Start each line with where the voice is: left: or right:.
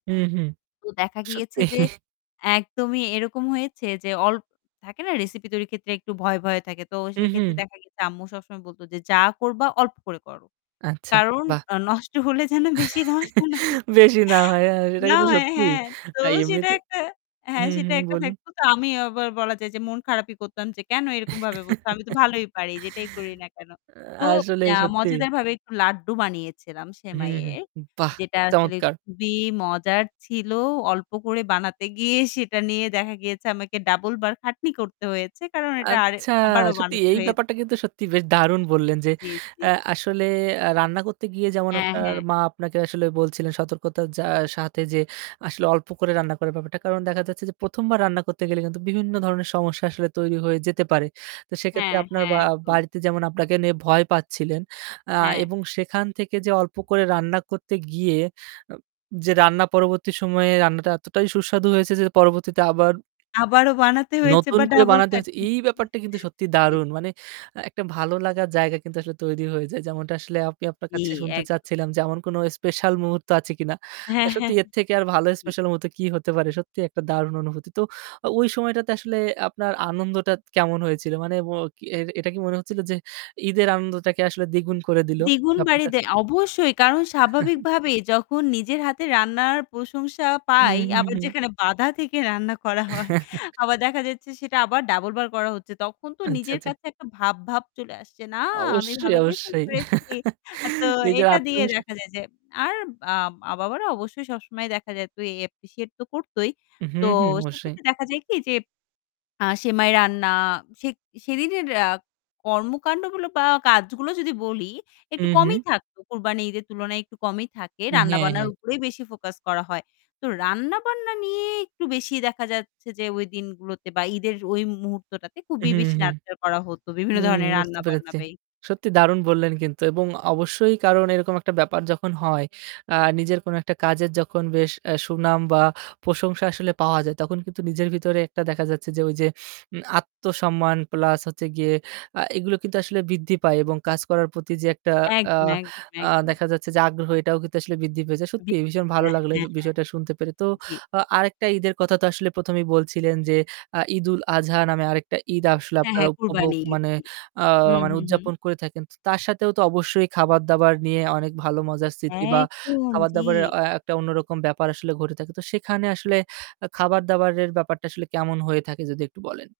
right: হুম, হুম।
left: তো দেখা গিয়েছে
right: সত্যি।
left: যে একদমই এরকম হয়েছে যে, অল্প থাকে না? রেসিপি তৈরির ক্ষেত্রে একটু ভয়, ভয় থাকে। তো সেক্ষেত্রে
right: উহুঁ।
left: দেখা গেছে আম্মু সবসময় বলতো যে "যা করবা, অল্প করে করো।
right: আচ্ছা,
left: কারণ
right: বাহ!
left: আ নষ্ট হলে যেন বেশি নষ্ট না হয়।"
right: বেশি না হয়। আ সেটা
left: না,
right: কিন্তু সত্যি।
left: হ্যাঁ, তো
right: আর
left: সেটা
right: এমনিতে
left: একটা হ্যাঁ
right: হুম,
left: সেটা
right: হুম।
left: একটা
right: বলুন।
left: থাকতো, তো আমি আবার বলা যায় যে মন খারাপই করতাম যে "কেন এরকমভাবে বলতো? আমি তো ভালোই পারি যেটাই করি না কেন?"
right: আ
left: তো
right: আসলে
left: আ
right: সত্যি।
left: মজাদারভাবে একটু লাড্ডু বানিয়েছিলাম
right: হুম, হুম।
left: সেমাইয়ের।
right: বাহ!
left: যেটা আসলে
right: চমৎকার।
left: খুবই মজার ছিল। অল্প করে বানাতে গিয়ে সেটা নিয়ে দেখা গিয়েছে আমাকে double বার খাটনি করতে হয়েছে। কারণ এটা আরে
right: আচ্ছা,
left: আবারও
right: সত্যি
left: বানাতে
right: এই
left: হয়েছে।
right: ব্যাপারটা কিন্তু সত্যিই বেশ দারুণ বললেন যে
left: জি, জি।
right: এ আসলে আ রান্না করতে গিয়ে যেমন
left: হ্যাঁ,
right: আপনার
left: হ্যাঁ।
right: মা আপনাকে আসলে বলছিলেন, সতর্কতার আ সাথে যে আসলে অল্প করে রান্না করার ব্যাপারটা। কারণ দেখা যাচ্ছে যে ১ম বার রান্না করতে গেলে কিন্তু বিভিন্ন ধরনের সমস্যা আসলে তৈরি হয়ে যেতে পারে। তো সেক্ষেত্রে
left: হ্যাঁ,
right: আপনার
left: হ্যাঁ,
right: বা
left: একদম।
right: বাড়িতে যেমন আপনাকে নিয়ে ভয় পাচ্ছিলেন
left: হ্যা।
right: এবং আ সেখান থেকে যে অল্প করে রান্না করতে গিয়ে যে উম যে রান্না পরবর্তী সময়ে রান্নাটা এতটাই সুস্বাদু হয়েছে যে পরবর্তীতে আবার
left: আবারও বানাতে হয়েছে
right: নতুন
left: বা
right: করে
left: double
right: বানাতে হয়েছে।
left: খাটনি।
right: এই ব্যাপারটা কিন্তু সত্যিই
left: জ্বি।
right: দারুণ। মানে আ একটা ভালো লাগার জায়গা কিন্তু আসলে তৈরি হয়ে যায়। যেমনটা আসলে আমি আপনার
left: জ্বী,
right: কাছে শুনতে
left: এক
right: চাচ্ছিলাম যে এমন কোন স্পেশাল মুহূর্ত আছে কিনা। আ
left: হ্যাঁ, হ্যাঁ,
right: সত্যি এর থেকে আর ভালো
left: জি।
right: স্পেশাল মুহূর্তে কি হতে পারে? সত্যিই একটা দারুণ অনুভূতি। তো ও ওই সময়টাতে আসলে আপনার আনন্দটা কেমন হয়েছিল? মানে ম এটা কি মনে হচ্ছিল যে ঈদের আনন্দটাকে আসলে দ্বিগুণ করে দিলো
left: দ্বিগুণ বাড়ি
right: ব্যাপারটা।
left: দেয় অবশ্যই, কারণ স্বাভাবিকভাবে যখন নিজের হাতে রান্নার প্রশংসা
right: হুম,
left: পাই,
right: হুম,
left: আবার
right: হুম।
left: যেখানে বাঁধা থেকে রান্না করা হয়, আবার দেখা যাচ্ছে সেটা আবার double বার করা হচ্ছে। তখন তো
right: আচ্ছা,
left: নিজের
right: আচ্ছা।
left: কাছে একটা ভাব ভাব চলে আসছে। না আমি
right: অবশ্যই,
left: ভালো কিছু
right: অবশ্যই।
left: করেছি। আ তো
right: নিজের
left: এটা দিয়ে
right: আত্মবিশ
left: দেখা যায় যে আর বা মা-বাবার অবশ্যই সবসময় দেখা যায় তুই appreciate তো করতই।
right: হু,
left: তো
right: হু, অবশ্যই।
left: সেক্ষেত্রে দেখা যায় কি? যে আ সেমাই রান্না আ সে সেদিনের আ কর্মকান্ডগুলো বা কাজগুলো যদি বলি
right: হু,
left: একটু কমই
right: হু।
left: থাকত। কুরবানী ঈদের তুলনায় একটু কমই থাকে।
right: হ্যাঁ,
left: রান্না-বান্নার
right: হ্যাঁ।
left: উপরেই বেশি focus করা হয়। তো রান্না-বান্না নিয়ে একটু বেশি দেখা যাচ্ছে যে ওই দিনগুলোতে বা ঈদের ওই মুহূর্তটাতে
right: হুম,
left: খুবই বেশি
right: হুম।
left: nurture করা হতো। বিভিন্ন
right: হুম,
left: ধরনের
right: বুঝতে
left: রান্না-বান্না
right: পেরেছি।
left: বে
right: সত্যি দারুণ বললেন কিন্তু এবং অবশ্যই কারণ এরকম একটা ব্যাপার যখন হয় আ নিজের কোনো একটা কাজের যখন বেশ আ সুনাম বা প্রশংসা আসলে পাওয়া যায় তখন কিন্তু নিজের ভিতরে একটা দেখা যাচ্ছে যে ওই যে উম আত্মসম্মান প্লাস হচ্ছে গিয়ে আ এগুলো কিন্তু আসলে বৃদ্ধি পায় এবং কাজ করার প্রতি যে একটা আ
left: একদম, একদম,
right: আ
left: একদম।
right: দেখা যাচ্ছে যে আগ্রহ এটাও কিন্তু আসলে বৃদ্ধি পেয়ে যায়। সত্যিই ভীষণ
left: [unintelligible]
right: ভালো
left: হ্যাঁ,
right: লাগলো এ
left: হ্যাঁ, হ্যাঁ।
right: বিষয়টা শুনতে পেরে। তো
left: জ্বী।
right: আ আরেকটা ঈদের কথা তো আসলে ১ম এই বলছিলেন যে, আ 'ঈদুল আজহা' নামে আরেকটা ঈদ আসলে
left: হ্যাঁ,
right: আপনারা
left: হ্যাঁ,
right: উপভোগ
left: কুরবানির ইদ,
right: মানে
left: জি।
right: আ
left: হুম,
right: মানে
left: হুম, হুম।
right: উদযাপন করে থাকেন। তো তার সাথেও তো অবশ্যই খাবার-দাবার নিয়ে অনেক ভালো মজার স্মৃতি বা
left: একদম।
right: খাবার-দাবারের
left: জি।
right: আ আ একটা অন্যরকম ব্যাপার আসলে ঘটে থাকে। তো সেখানে আসলে আ খাবার-দাবারের ব্যাপারটা আসলে কেমন হয়ে থাকে যদি একটু বলেন?